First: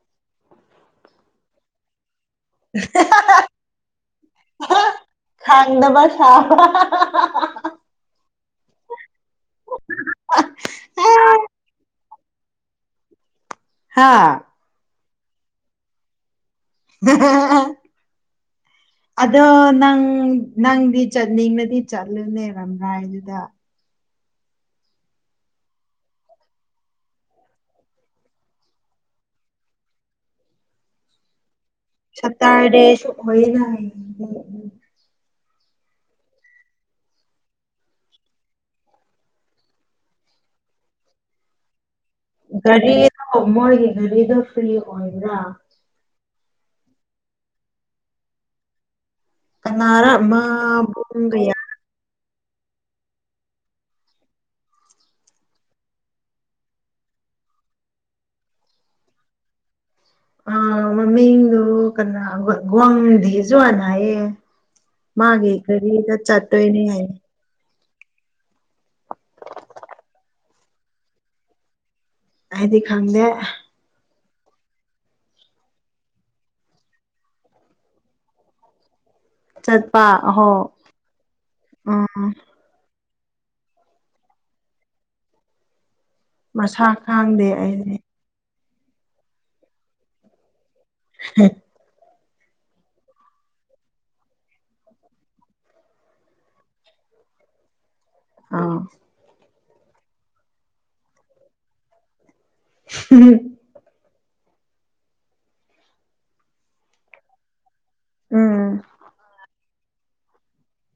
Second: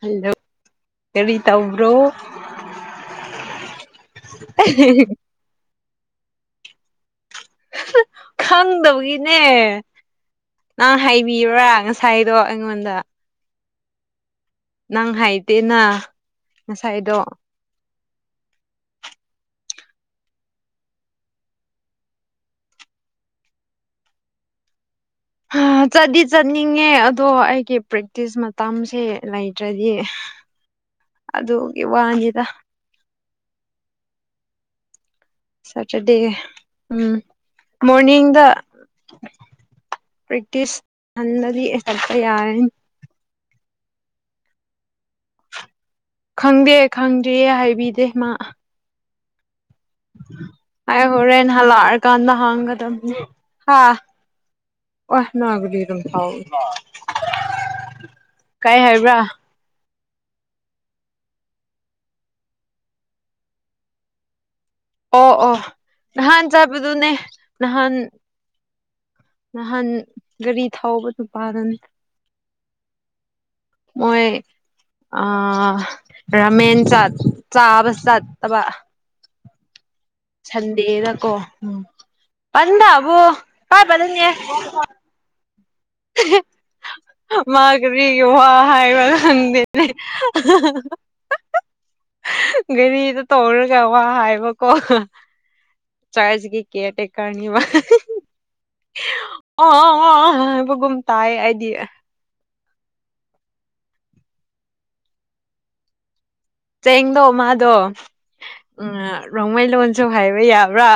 hello ꯀꯔꯤ ꯇꯧꯕ꯭ꯔꯣ [unintelligible] [inaudible] ꯗ ꯄꯁꯥ ꯈꯪꯗꯕꯒꯤꯅꯦ ꯅꯪ ꯍꯥꯏ ꯕꯤꯕ꯭ꯔꯥ ꯉꯁꯥꯏꯗꯣ ꯑꯩꯉꯣꯟꯗ ꯍꯥꯥ ꯅꯪ ꯍꯥꯏꯗꯦꯅ ꯉꯁꯥꯏꯗꯣ [inaudible] ꯑꯗꯣ ꯅꯪ ꯅꯪꯗꯤ ꯆꯠꯅꯤꯡꯅꯗꯤ ꯆꯠꯂꯨꯅꯦ ꯔꯝꯔꯥꯏꯗꯨꯗ ꯆꯠꯗꯤ ꯆꯠꯅꯤꯡꯉꯦ ꯑꯗꯣ ꯑꯩꯒꯤ ꯄ꯭ꯔꯦꯛꯇꯤꯁ ꯃꯇꯝꯁꯦ ꯂꯩꯇ꯭ꯔꯗꯤ ꯑꯗꯨ ꯁꯇꯥꯔ ꯗꯦꯁꯨ ꯑꯣꯏꯌꯦꯒ ꯁꯇꯔ꯭ꯗꯦ ꯎꯝ ꯃꯣꯔꯅꯤꯡꯗ ꯄ꯭ꯔꯦꯛꯇꯤꯁ ꯈꯟꯗꯗꯤ ꯆꯠꯄ ꯌꯥꯔꯅꯤ ꯑꯣ ꯃꯣꯏꯒꯤ ꯒꯔꯤꯗꯣ ꯐꯔꯤ ꯑꯣꯏꯕꯔ꯭ ꯈꯪꯗꯦ ꯈꯪꯗꯤꯌꯦ ꯍꯥꯏꯕꯤꯗꯦ ꯃꯥ ꯀꯅꯥꯔ ꯑꯩ ꯃꯥꯕꯨꯡ ꯍꯣꯔꯦꯟ ꯀꯌꯥ ꯍꯂꯥꯔ ꯑꯀꯥꯟꯗ ꯍꯥꯡꯒꯗꯝꯅꯤ ꯍꯥꯥ ꯋꯥꯁꯅꯒꯔꯝ ꯊ [unintelligible] ꯀꯩ ꯍꯥꯏꯕ꯭ꯔꯥ ꯑ ꯃꯃꯤꯡ ꯗꯨ ꯀꯅꯥ ꯒꯋ꯭ꯥꯡꯗꯤ ꯖꯋ꯭ꯥꯟ ꯍꯥꯌꯦ ꯑꯣ ꯃꯥꯒꯤ ꯑꯣ ꯀꯔꯤꯗ ꯅꯍꯥꯟ ꯆꯠꯇꯣꯏꯅꯤ ꯆꯠꯄꯗꯨꯅꯦ ꯍꯩꯌꯦ ꯅꯍꯥꯟ ꯅꯍꯥꯟ ꯒꯥꯔꯤ ꯊꯥꯎꯕ ꯅꯨꯄꯥꯥꯗꯨꯅ ꯑꯩꯗꯤ ꯈꯪꯗꯦ ꯑꯣꯏ ꯑ ꯔꯥꯃꯦꯟ ꯆ ꯆꯥꯕ ꯆꯠꯇꯕ ꯆꯠ ꯁꯟꯗꯦꯗꯀꯣ ꯎꯝ [unintelligible] ꯑꯣ ꯄꯥꯏꯕ ꯗꯅꯦ ꯃꯁꯥ ꯈꯥꯡꯗꯦ ꯃꯥ ꯑꯩꯗꯤ ꯀꯔꯤꯒꯤ ꯋꯥ ꯍꯥꯏꯕ ꯈꯪꯗꯦꯅꯦ ꯒꯥꯔꯤꯗ ꯇꯧꯔꯒ ꯋꯥ ꯍꯥꯏꯕꯀꯣ ꯆꯂꯦꯁꯤꯒꯤ ꯀꯤꯌꯔ ꯇꯦꯛꯀꯔꯅꯤꯕ ꯑꯥ ꯑ ꯑ ꯑ ꯍꯥꯏꯕꯒꯨꯝ ꯇꯥꯌꯦ ꯑꯩꯗꯤ ꯍꯨꯍꯨꯝ ꯆꯦꯡꯗꯣ ꯃꯥꯗꯣ ꯎꯝ ꯎ ꯔꯣꯡꯃꯩ ꯂꯣꯟ ꯁꯨ ꯍꯥꯏꯕ ꯌꯥꯕ꯭ꯔꯥ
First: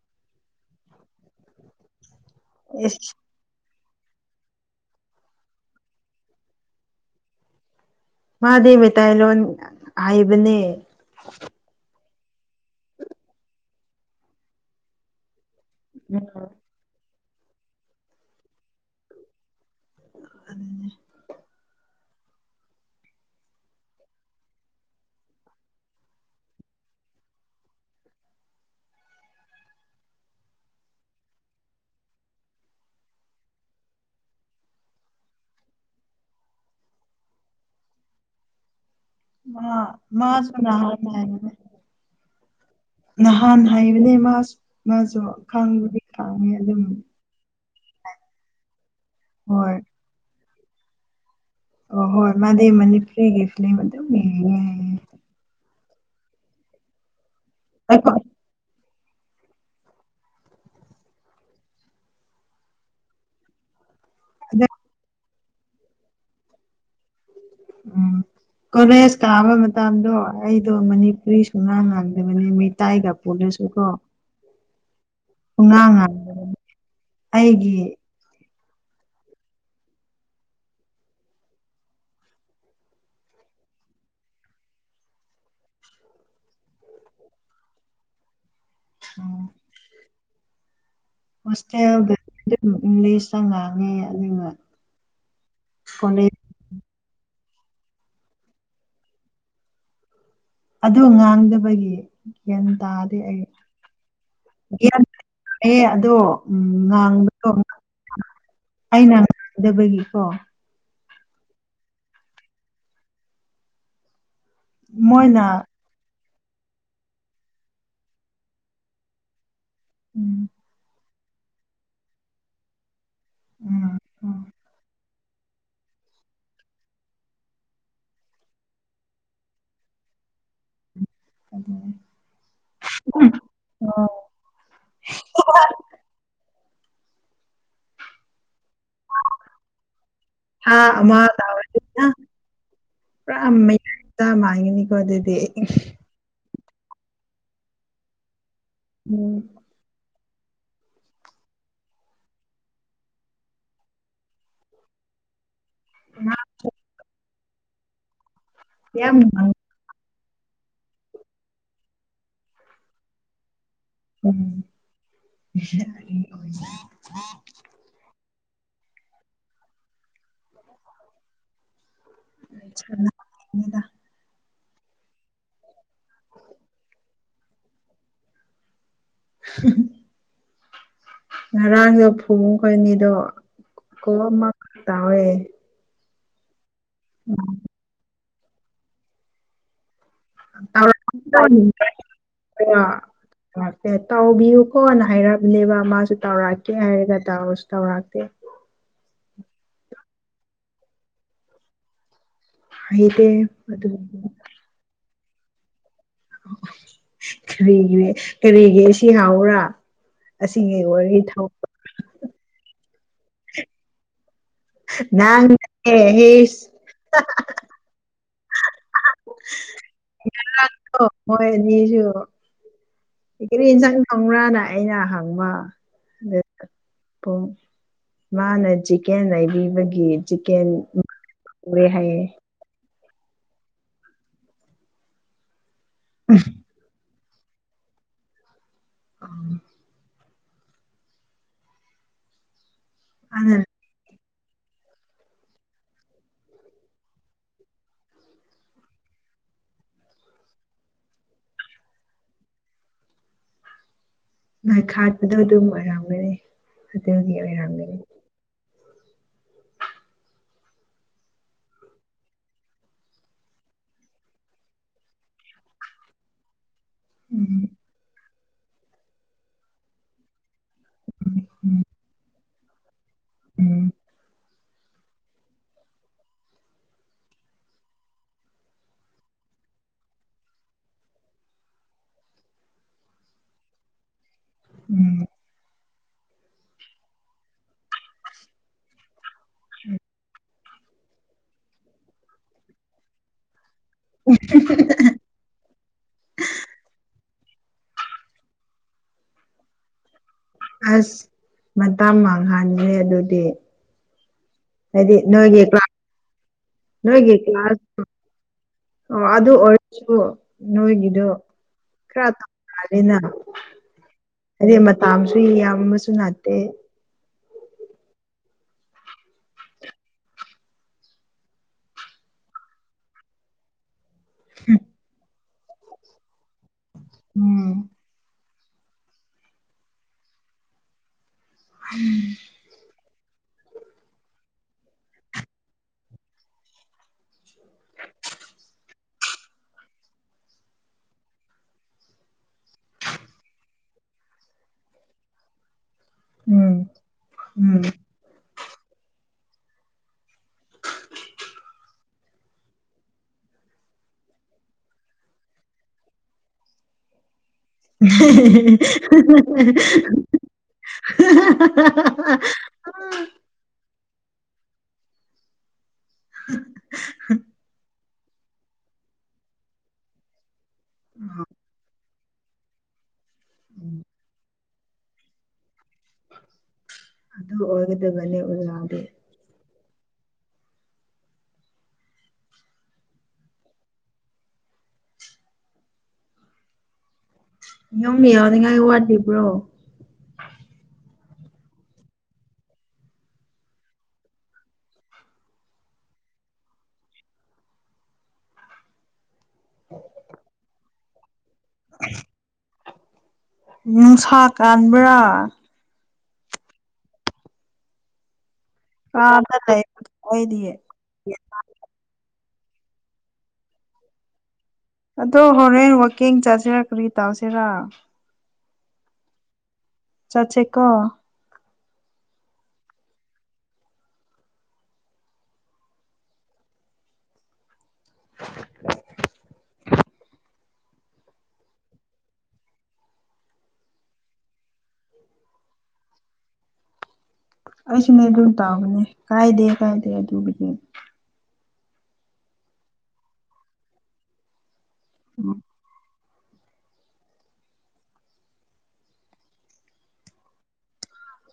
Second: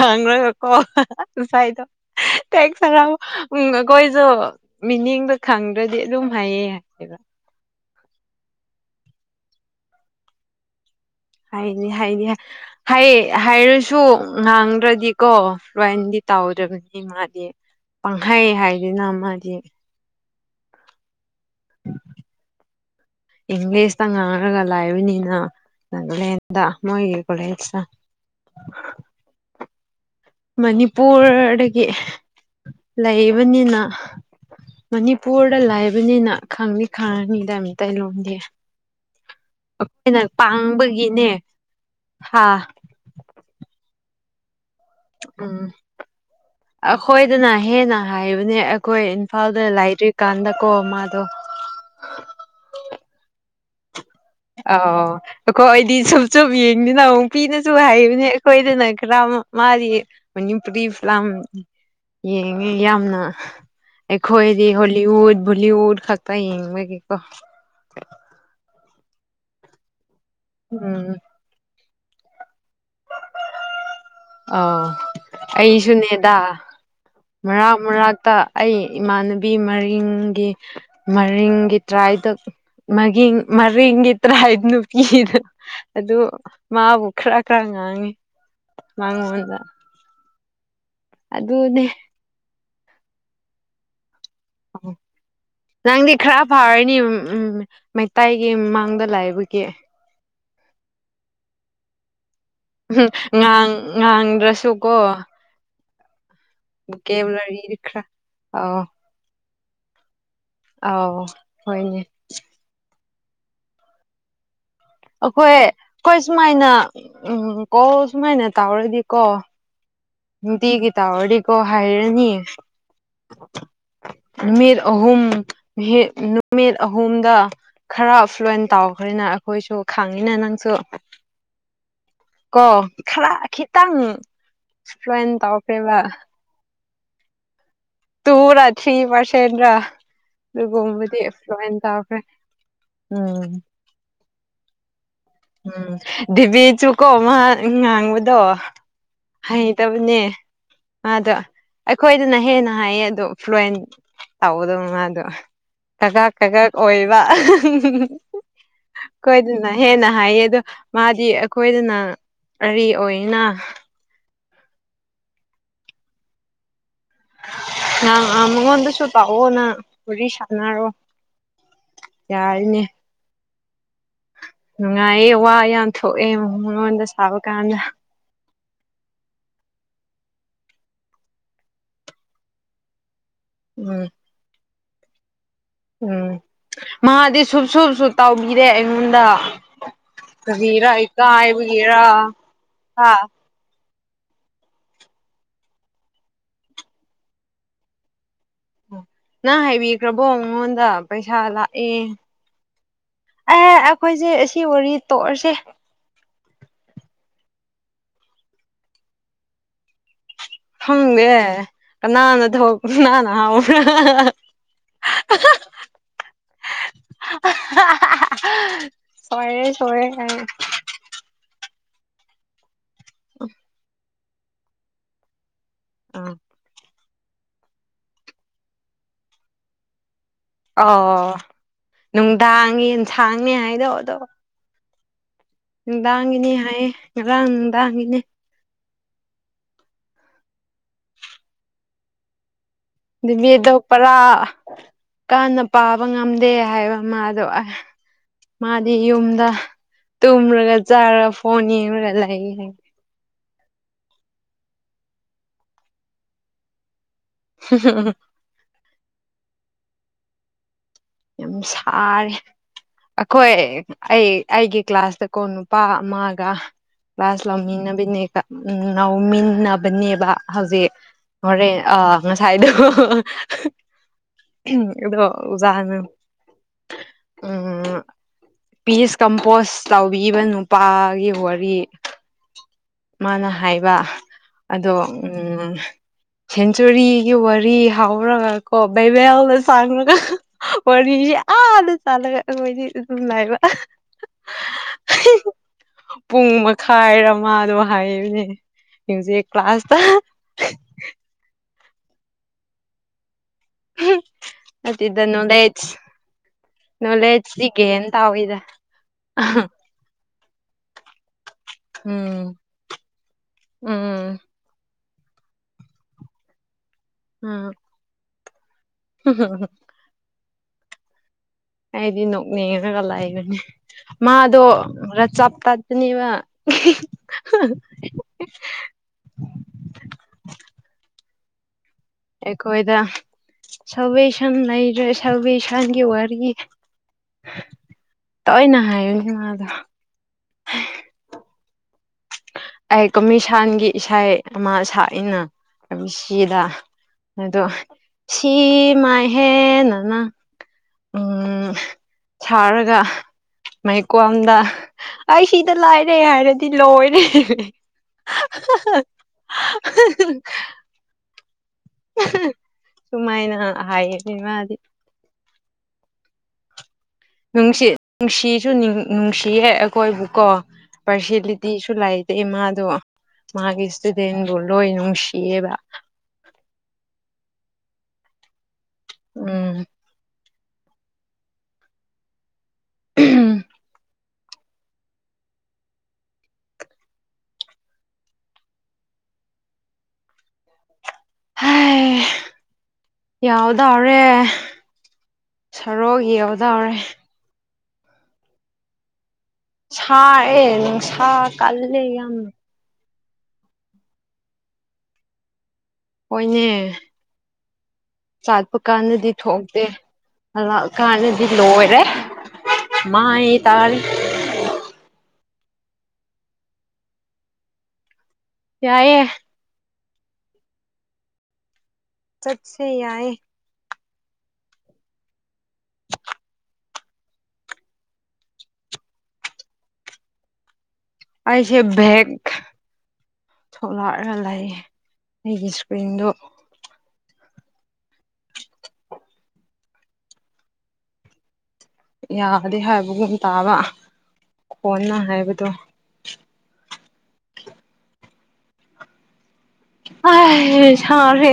ꯍꯥꯡꯔꯕꯀꯣ ꯉꯁꯥꯏꯗꯣ ꯇ ꯏꯁ ꯁꯔ ꯎ [unintelligible] ꯈꯣꯏꯁꯨ ꯃꯤꯅꯤꯡꯗꯨ ꯈꯪꯗ꯭ꯔꯗꯤ ꯑꯗꯨꯝ ꯍꯥꯏꯌꯦ ꯍꯥꯏꯕ ꯃꯥꯗꯤ ꯃꯩꯇꯩꯂꯣꯟ ꯍꯥꯏꯕꯅꯦ ꯍꯥꯏꯅꯤ ꯍꯥꯏꯅꯤ ꯍꯩ ꯍꯥꯏꯔꯁꯨ ꯉꯥꯡꯗ꯭ꯔꯗꯤꯀꯣ ꯂꯥꯏꯅꯗꯤ ꯎꯝ ꯇꯧꯗꯕꯅꯤ ꯃꯥꯗꯤ ꯄꯥꯡꯍꯩ ꯍꯥꯏꯗꯅ ꯃꯥꯗꯤ ꯏꯪꯂꯤꯁꯇ ꯉꯥꯡꯔꯒ ꯂꯥꯏꯕꯅꯤꯅ ꯅꯦꯗ ꯃꯣꯏꯒꯤ ꯀꯂꯦꯜꯖ ꯃꯅꯤꯄꯨꯔꯗꯒꯤ ꯂꯩꯕꯅꯤꯅ ꯃꯅꯤꯄꯨꯔꯗ ꯂꯥꯏꯕꯅꯤꯅ ꯈꯪꯅꯤ ꯈꯪꯉꯅꯤꯗ ꯃꯤꯇꯩ ꯂꯣꯟꯗꯤ ꯑ ꯃꯥ ꯁꯅꯥ [unintelligible] ꯍꯥ ꯅꯍꯥꯟ ꯍꯥꯏꯕꯅꯦ ꯃꯥ ꯎꯝ ꯑꯗꯨꯝ ꯑꯈꯣꯏꯗꯅ ꯍꯦꯟꯅ ꯍꯥꯏꯕꯅꯦ ꯑꯩꯈꯣꯏ ꯏꯝꯐꯥꯜꯗ ꯍꯣꯏ ꯂꯥꯏꯔꯤꯀꯥꯟꯗꯀꯣ ꯃꯥꯗꯣ ꯑꯣ ꯍꯣꯏ ꯃꯥꯗꯤ ꯃꯅꯤꯄꯔꯤꯒꯤ ꯐꯤꯂꯤꯝ ꯑꯗꯨ ꯑ ꯑꯩꯈꯣꯏ ꯑꯩꯗꯤ ꯁꯨꯝ ꯁꯨꯝ ꯌꯦꯡꯗꯅ ꯑꯃꯨꯛ ꯄꯤꯅꯁꯨ ꯑꯩꯈꯣꯏ ꯍꯥꯏꯕꯅꯦ ꯑꯩꯈꯣꯏꯗꯅ ꯀꯔ꯭ꯝ ꯃꯥꯗꯤ ꯃꯅꯤꯄꯨꯔꯤ ꯐꯂꯝ ꯌꯦꯡꯉꯦ ꯌꯥꯝꯅ ꯑꯩꯈꯣꯏꯗꯤ ꯍꯣꯂꯤꯋꯨꯠ ꯕꯣꯂꯤꯋꯨꯗ ꯈꯛꯇ ꯌꯦꯡꯕꯒꯤꯀꯣ ꯎꯝ ꯀꯣꯂꯦꯖ ꯀꯥꯕ ꯃꯇꯝꯗꯣ ꯑꯩꯗꯣ ꯎꯝ ꯃꯅꯤꯄꯨꯔꯤ ꯁꯨꯅꯥ ꯉꯥꯡ ꯗꯃꯅꯤ ꯃꯩꯇꯥꯏꯒ ꯄꯨꯂꯁꯨꯀꯣ ꯑ ꯑꯩꯁꯨꯅꯦꯗꯥ ꯉꯥꯡꯗꯕꯅꯦ ꯃꯔꯥꯛ ꯑꯩꯒꯤ ꯃꯔꯥꯛꯇ ꯑꯩ ꯏꯃꯥꯟꯅꯕꯤ ꯃꯔꯤꯡꯒꯤ ꯃꯔꯤꯡꯒꯤ ꯇ꯭ꯔꯥꯏꯗ ꯃꯒꯤꯡ ꯃꯔꯤꯡꯒꯤ ꯇꯔꯥ ꯅꯨꯄꯤꯗꯣ ꯑꯗꯨ ꯃꯥꯕꯨ ꯈꯔ ꯈꯔ ꯉꯥꯡꯉꯦ ꯎꯝ ꯃꯥꯉꯣꯟꯗ ꯍꯣꯁꯇꯦꯜꯗ ꯃꯤꯁꯅ ꯉꯥꯡꯉꯦ ꯑꯗꯨꯒ ꯑꯣ ꯅꯪꯗꯤ ꯀꯣꯂꯦꯖ ꯈꯔ ꯐꯔꯅꯤ ꯎꯝ ꯃꯩꯇꯩꯥꯏꯒꯤ ꯃꯥꯡꯗ ꯂꯩꯕꯒꯤ ꯑꯗꯨ ꯉꯥꯡꯗꯕꯒꯤ ꯒꯌ꯭ꯥꯟ ꯇꯥꯗꯦ ꯑꯩ ꯉꯥꯡ ꯉꯥꯡꯗ꯭ꯔꯁꯨꯀꯣ ꯒꯌ꯭ꯥꯟ ꯇꯥꯗꯦ ꯎꯝ ꯉꯥꯡꯕꯗꯣ ꯕꯣꯀꯦꯕꯨꯂꯔꯤꯗꯤ ꯈꯔ ꯑꯥꯎ ꯑꯩꯅ ꯉꯥꯡꯗꯕꯒꯤꯀꯣ ꯑꯥꯎ ꯍꯣꯏꯅꯦ ꯃꯣꯏꯅ ꯑꯈꯣꯏ ꯑꯈꯣꯏ ꯁꯨꯃꯥꯏꯅ ꯎꯝ ꯀꯣꯜ ꯁꯨꯃꯥꯏꯅ ꯇꯧꯔꯗꯤꯀꯣ ꯎꯝ ꯅꯨꯡꯇꯤꯒꯤ ꯇꯧꯔꯗꯤꯀꯣ ꯍꯩꯔꯅꯤ ꯎꯝ ꯎꯝ ꯅꯨꯃꯤꯠ ꯑꯍꯨꯝ ꯅꯨꯃꯤꯠ ꯑꯍꯣꯨꯝꯗ ꯈꯔ ꯐ꯭ꯂꯨꯋꯟ ꯇꯥꯎꯈ꯭ꯔꯦꯅ ꯑꯈꯣꯏꯁꯨ ꯈꯪꯉꯤꯅ ꯅꯪꯁꯨ [inaudible] ꯀꯣ ꯈꯔ ꯈꯤꯇꯪ ꯑꯣ ꯐ꯭ꯂꯣꯏꯟ ꯇꯧꯈ꯭ꯔꯦꯕ ꯇꯨꯔ ꯊ꯭ꯔꯤ ꯄꯔꯁꯦꯟ꯭ꯔ ꯊꯥ ꯑꯃ ꯑꯗꯨꯒꯕꯗꯤ ꯐ꯭ꯂꯣꯟ ꯇꯥꯔꯗꯤ ꯑ ꯇꯎꯈ꯭ꯔꯦ ꯎꯝ ꯇ ꯃꯒꯤꯅꯤꯀꯣ ꯑꯗꯨꯗꯤ ꯎꯝ ꯗꯤꯕꯤꯁꯨꯀꯣ ꯃꯥ ꯉꯥꯡꯕꯗꯣ ꯎꯝ ꯍꯩꯇꯕꯅꯦ ꯑꯗ ꯑꯈꯣꯏꯗꯅ ꯍꯦꯟꯅ ꯍꯥꯏꯌꯦ ꯑꯗꯣ ꯐ꯭ꯂꯨꯋꯟ ꯇꯧꯕꯗꯨ ꯃꯥꯗꯨ ꯀꯀꯥꯛ ꯃꯥ ꯀꯀꯛ ꯑꯣꯏꯕ ꯌꯥꯝ ꯑꯈꯣꯏꯗꯅ ꯍꯦꯟꯅ ꯍꯥꯏꯌꯦ ꯑꯗꯣ ꯃꯥꯗꯤ ꯑꯈꯣꯏꯗꯅ ꯀꯔꯤ ꯑꯣꯏꯅ [inaudible] ꯑ ꯑ ꯃꯉꯣꯟꯗꯁꯨ ꯄꯥꯛꯑꯣꯅ ꯋꯥꯔꯤ ꯁꯥꯟꯅꯔꯣ ꯌꯥꯏꯅꯦ [inaudible] ꯅꯨꯡꯉꯥꯏꯌꯦ ꯋꯥ ꯌꯥꯝ ꯊꯣꯛꯑꯦ ꯃꯉꯣꯟꯗ ꯁꯥꯕ ꯀꯥꯟꯗ ꯉꯔꯥꯡꯗꯣ ꯐꯨꯈꯣꯏ ꯑꯅꯤꯗꯣ ꯎꯝ ꯀꯣꯜ ꯑꯃꯔꯛ ꯇꯧꯌꯦ ꯎꯝ ꯃꯥꯗꯤ ꯁꯨꯨꯞ ꯁꯨꯞꯁꯨ ꯇꯥꯎꯕꯤꯔꯦ ꯑꯩꯉꯣꯟꯗ ꯀꯔꯤꯔ ꯇꯧꯔꯛꯑꯒ ꯏꯀꯥꯏꯕꯒꯤꯔ ꯍꯥ ꯑꯦ ꯇꯧꯕꯤꯌꯨꯀꯣꯅ ꯍꯥꯏꯔꯕꯅꯦꯕ ꯃꯥꯁꯨ ꯇꯧꯔꯛꯀꯦ ꯍꯥꯏꯔꯒ ꯇꯧꯁꯨ ꯇꯧꯔꯛꯇꯦ ꯅꯪ ꯍꯥꯏꯕꯤꯈ꯭ꯔꯕꯣ ꯃꯉꯣꯟꯗ ꯄꯩꯁꯥ ꯂꯥꯛꯑꯦ ꯍꯩꯇꯦ ꯑꯦ ꯑꯗꯨ ꯑꯈꯣꯏꯁꯦ ꯁꯤ ꯋꯥꯔꯤ ꯇꯣꯛꯑꯁꯦ ꯀꯔꯤꯒꯤ ꯀꯔꯤꯒꯤ ꯁꯤ ꯍꯥꯎꯕ ꯈꯪꯗꯦ ꯀꯅꯥꯅ ꯇꯧꯔꯒ ꯀꯅꯥꯅ ꯍꯥꯎꯕ꯭ꯔ ꯅꯪꯅꯅꯦ ꯍꯦꯁ ꯁꯣꯏꯔꯦ ꯁꯣꯏꯔꯦ ꯑꯩ ꯃꯣꯏ ꯑꯅꯤꯁꯨ ꯑꯗꯣ ꯀꯔꯤ ꯌꯦꯟꯁꯥꯡ ꯊꯣꯡꯕ꯭ꯔꯥꯅ ꯑꯩꯅ ꯍꯪꯕ ꯑꯥ ꯄꯨꯡ ꯃꯥꯅ ꯆꯤꯀꯦꯟ ꯂꯩꯕꯤꯕꯒꯤ ꯆꯤꯀꯦꯟ ꯑꯣ ꯉꯧꯔꯦ ꯍꯥꯏꯌꯦ ꯅꯨꯡꯗꯥꯡ ꯌꯦꯟꯁꯥꯡꯅꯦ ꯍꯥꯏꯗꯧꯗꯣ ꯅꯨꯡꯗꯥꯡꯒꯤꯅꯤ ꯍꯥꯏꯌꯦ ꯉꯔꯥꯡ ꯅꯨꯡꯗꯥꯡꯒꯤꯅꯤ [inaudible] ꯑꯗꯨꯗꯤ ꯃꯥꯅ ꯑꯗꯣꯞꯄꯔꯥ ꯀꯥꯟꯅ ꯄꯥꯕ ꯉꯝꯗꯦ ꯍꯥꯏꯕ ꯃꯗꯣ ꯃꯥꯗꯤ ꯌꯨꯝꯗ ꯇꯨꯝꯔꯒ ꯆꯥꯔꯒ ꯐꯣꯟ ꯌꯦꯡꯉꯒ ꯂꯩ ꯍꯥꯏꯌꯦ ꯅꯣꯏ ꯈꯠꯄꯗꯣ ꯑꯗꯨꯝ ꯑꯣꯏꯔꯝꯒꯅꯤ ꯑꯗꯨꯒꯤ ꯑꯣꯏꯔꯝꯒꯅꯤ ꯌꯥꯝ ꯁꯥꯔ ꯑꯩꯈꯣꯏ ꯑꯩ ꯑꯩꯒꯤ ꯀ꯭ꯂꯥꯁꯇꯀꯣ ꯅꯨꯄꯥ ꯑꯃꯒ ꯀ꯭ꯂꯥꯁ ꯎꯝ ꯂꯧꯃꯤꯟꯅꯕꯤꯅꯦ ꯎ ꯉꯥꯎꯃꯤꯟꯅꯕꯅꯦꯕ ꯍꯧꯖꯤꯛ ꯃꯣꯔ ꯎꯝ ꯑ ꯁꯥꯏꯗ ꯎꯝ ꯑꯗꯣ ꯎꯖꯥꯍꯅ ꯎꯝ ꯄꯤꯁ ꯀꯝꯄꯣꯁ ꯇꯧꯕꯤꯕ ꯅꯨꯄꯥꯒꯤ ꯋꯥꯔꯤ ꯃꯥꯅ ꯍꯥꯏꯕ ꯑꯗꯣ ꯎꯝ ꯁꯦꯟꯆꯨꯔꯤꯒꯤ ꯋꯥꯔꯤ ꯍꯥꯎꯔꯒ ꯀꯣ ꯕꯩꯕꯦꯜꯗ ꯆꯥꯡꯈ꯭ꯔꯒ ꯋꯥꯔꯤ ꯑꯥꯗ ꯆꯥꯂꯒ ꯑꯩꯈꯣꯏꯗꯤ ꯑꯗꯨꯝꯉꯥꯏꯕ ꯄꯨꯡ ꯃꯈꯥꯏꯔꯃꯗꯣ ꯍꯥꯏꯅꯦ ꯃꯖꯤꯛ ꯀ꯭ꯂꯥꯁ ꯊ ꯑꯁ ꯃꯇꯥꯡ ꯃꯥꯡꯍꯟꯗꯦ ꯑꯗꯨꯗꯤ ꯍꯥꯏꯗꯤ ꯃꯗ ꯅꯣꯏꯒꯤ ꯅꯣꯂꯦꯖ ꯀ꯭ꯂꯥꯁ ꯅꯣꯏꯒꯤ ꯅꯣꯂꯦꯖꯁꯤꯒ ꯀ꯭ꯂꯥꯁ ꯑꯦꯟ ꯇꯥꯎꯗ ꯑꯣ ꯑꯗꯨ ꯑꯣꯔꯁꯨꯁꯨ ꯅꯣꯏꯣꯏꯒꯗꯨ ꯈ ꯎꯝ ꯇꯅ ꯎꯝ ꯑꯗꯦ ꯃ ꯇꯥꯝꯁꯨꯏ ꯌꯥꯝ ꯑꯃꯁꯨ ꯅꯥꯠꯇꯦ ꯎꯝ ꯎ [unintelligible] [inaudible] ꯑꯩꯗꯤ ꯅꯣꯛꯅꯤꯡꯦꯛꯉꯒ ꯂꯥꯛꯕꯅꯦ ꯃꯥꯗꯣ ꯈ ꯆꯞ ꯇꯥꯄꯅꯦꯕ ꯎꯝ [unintelligible] [inaudible] ꯑꯩꯈꯣꯏꯣꯏꯗ ꯁꯕꯁꯟ ꯂꯩꯔꯦ ꯁꯕꯩ ꯁꯟꯒꯤ ꯋꯥꯔꯤꯔꯒꯤ ꯇꯑꯣꯏꯅ ꯍꯥꯏꯌꯨ ꯃꯥꯗꯣ ꯑꯩ ꯀꯃꯤꯁꯥꯟꯒꯤ ꯏꯁꯩ ꯑꯃ ꯁꯛꯏꯅ ꯁꯤꯗ ꯎꯝ ꯑꯗꯣ ꯎꯝ ꯁꯤ ꯃꯥꯏꯍꯦꯟꯅꯅ ꯎꯝ ꯊꯔꯒ ꯃꯩꯀꯣꯝꯗ ꯑꯩ ꯁꯤꯗ ꯂꯥꯏꯔꯦ ꯍꯥꯏꯔꯗꯤ ꯂꯣꯏꯔꯦ [unintelligible] [inaudible] ꯁꯨꯃꯥꯏꯅ ꯍꯥꯏꯌꯦꯕ ꯃꯥꯗꯤ [unintelligible] [inaudible] ꯅꯨꯡꯁꯤ ꯅꯨꯡꯁꯤꯁꯨ ꯅꯨꯡꯁꯤꯍꯦ ꯑꯩꯈꯣꯏꯕꯨꯀꯣ ꯄꯥꯔꯁꯤꯌꯦꯂꯤꯇꯤꯁꯨ ꯂꯥꯏꯇꯦ ꯃꯥꯗꯣ ꯃꯥꯒꯤ ꯏꯁꯇꯨꯗꯦꯟꯕꯨ ꯂꯣꯏ ꯅꯨꯡꯁꯤꯌꯦꯕ ꯑꯗꯨ ꯑꯣꯏꯒꯗꯕꯅꯤ ꯑꯣꯖꯥꯗꯤ ꯎꯝ ꯎꯝ ꯌꯨꯝꯃꯤ ꯌꯥꯎꯅꯤꯡꯉꯥꯏ ꯋꯥꯠꯂꯤꯕ꯭ꯔꯣ ꯍ ꯌꯥꯎꯗ꯭ꯔꯦ ꯁꯔꯒꯤ ꯌꯎꯗ꯭ꯔꯦ ꯁꯥꯛ ꯑꯦ ꯁ ꯀꯥꯏꯂ ꯌꯥꯝ ꯌꯥꯝꯅ ꯅꯨꯡ ꯁꯥ ꯀꯕ꯭ꯔꯥ ꯍꯣꯏꯅꯦ ꯆꯥꯠꯄ ꯀꯥꯟꯗꯗꯤ ꯀꯥꯗ ꯂꯩꯕꯗꯣ ꯑꯩꯗꯤ ꯊꯣꯛꯇꯦꯥꯛꯀꯥꯟꯗꯗꯤ ꯂꯣꯏꯔꯦ ꯃꯥꯌꯦ ꯇꯥꯔ ꯑꯗꯣ ꯍꯣꯔꯦꯟ ꯋꯥꯛꯀꯤꯡ ꯆꯥꯁꯤꯔ ꯀꯔꯤ ꯇꯧꯁꯤꯔꯥ ꯌꯥꯌꯦꯦ ꯆ ꯆꯩꯦ ꯀꯣ ꯆꯠꯁꯦ ꯌꯥꯏ ꯑꯩꯁꯦ ꯦꯒ ꯊꯣꯛꯂꯛꯑꯒ ꯂꯩ ꯑꯩꯒꯤ ꯏꯁꯀ꯭ꯔꯤꯟꯗꯨ ꯑꯩꯁꯨꯅꯦ ꯑꯗꯨꯝ ꯇꯥꯎꯕꯅꯤ ꯀꯥꯏꯗꯦ ꯀꯥꯏꯗꯦ ꯑꯗꯨꯕꯨꯗꯤ ꯌꯥꯗꯦ ꯍꯥꯏꯕꯒꯨꯝ ꯇꯥꯕ ꯀꯣꯟꯅ ꯍꯥꯏꯕꯗꯣ ꯑꯥꯏ ꯍ‌ꯦ ꯁꯔꯦ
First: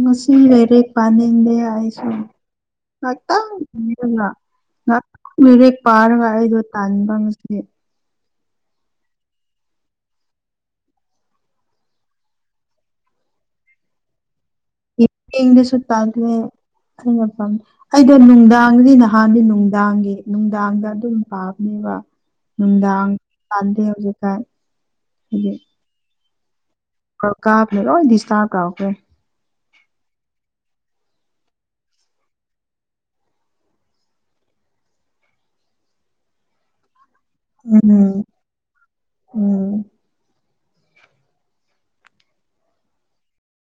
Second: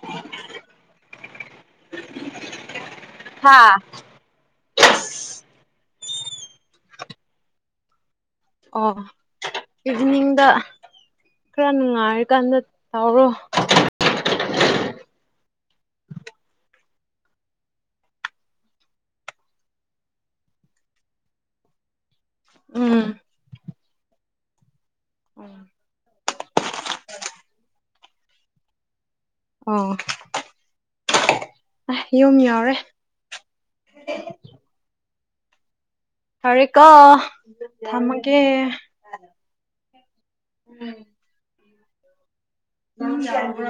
ꯉꯁꯤ ꯂꯩꯔꯦꯛ ꯄꯥꯅꯤꯡꯗ‌ꯦ ꯂꯥꯛ ꯇ ꯍꯥ ꯉꯔ [unintelligible] ꯄꯥꯔꯒ ꯑꯩꯗꫭ ꯇꯥꯥꯟꯕꯝꯁꯤ ꯑꯣ ꯏꯚꯤꯅꯤꯡꯗ ꯈ꯭ꯔ ꯅꯨꯉꯥꯏ ꯀꯥꯟꯗ ꯇꯧꯔꯣ ꯏꯤꯡꯂꯤꯁꯁꯨ ꯄꯥꯒꯂꯦ ꯑꯩꯅ ꯐꯝ ꯑꯩꯗ ꯅꯨꯡꯗꯥꯡꯗꯤ ꯅꯍꯥꯟꯗꯤ ꯅꯨꯡꯗꯥꯡꯒꯤ ꯅꯨꯡꯗꯥꯡꯗ ꯑꯗꯨꯝ ꯄꯥꯕꯅꯦꯕ ꯑꯗꯨꯒ ꯅꯨꯡꯗꯥꯡ ꯎꯝ ꯄꯥꯟꯗꯦ ꯍꯧꯖꯤꯛꯀꯥꯟ ꯍꯥꯏꯗꯤ ꯀ ꯀꯥ ꯐꯦꯂꯣ ꯗꯤꯁꯇꯥꯥ ꯀꯈꯦ [unintelligible] ꯑꯣ ꯑ‌ꯦ ꯌꯨꯝ ꯌꯥꯎꯔꯦ ꯐꯔ‌ꯦ ꯀꫭ ꯎꯝ ꯊꯝꯃꯒꯦ ꯎꯝ ꯎꯝ [unintelligible]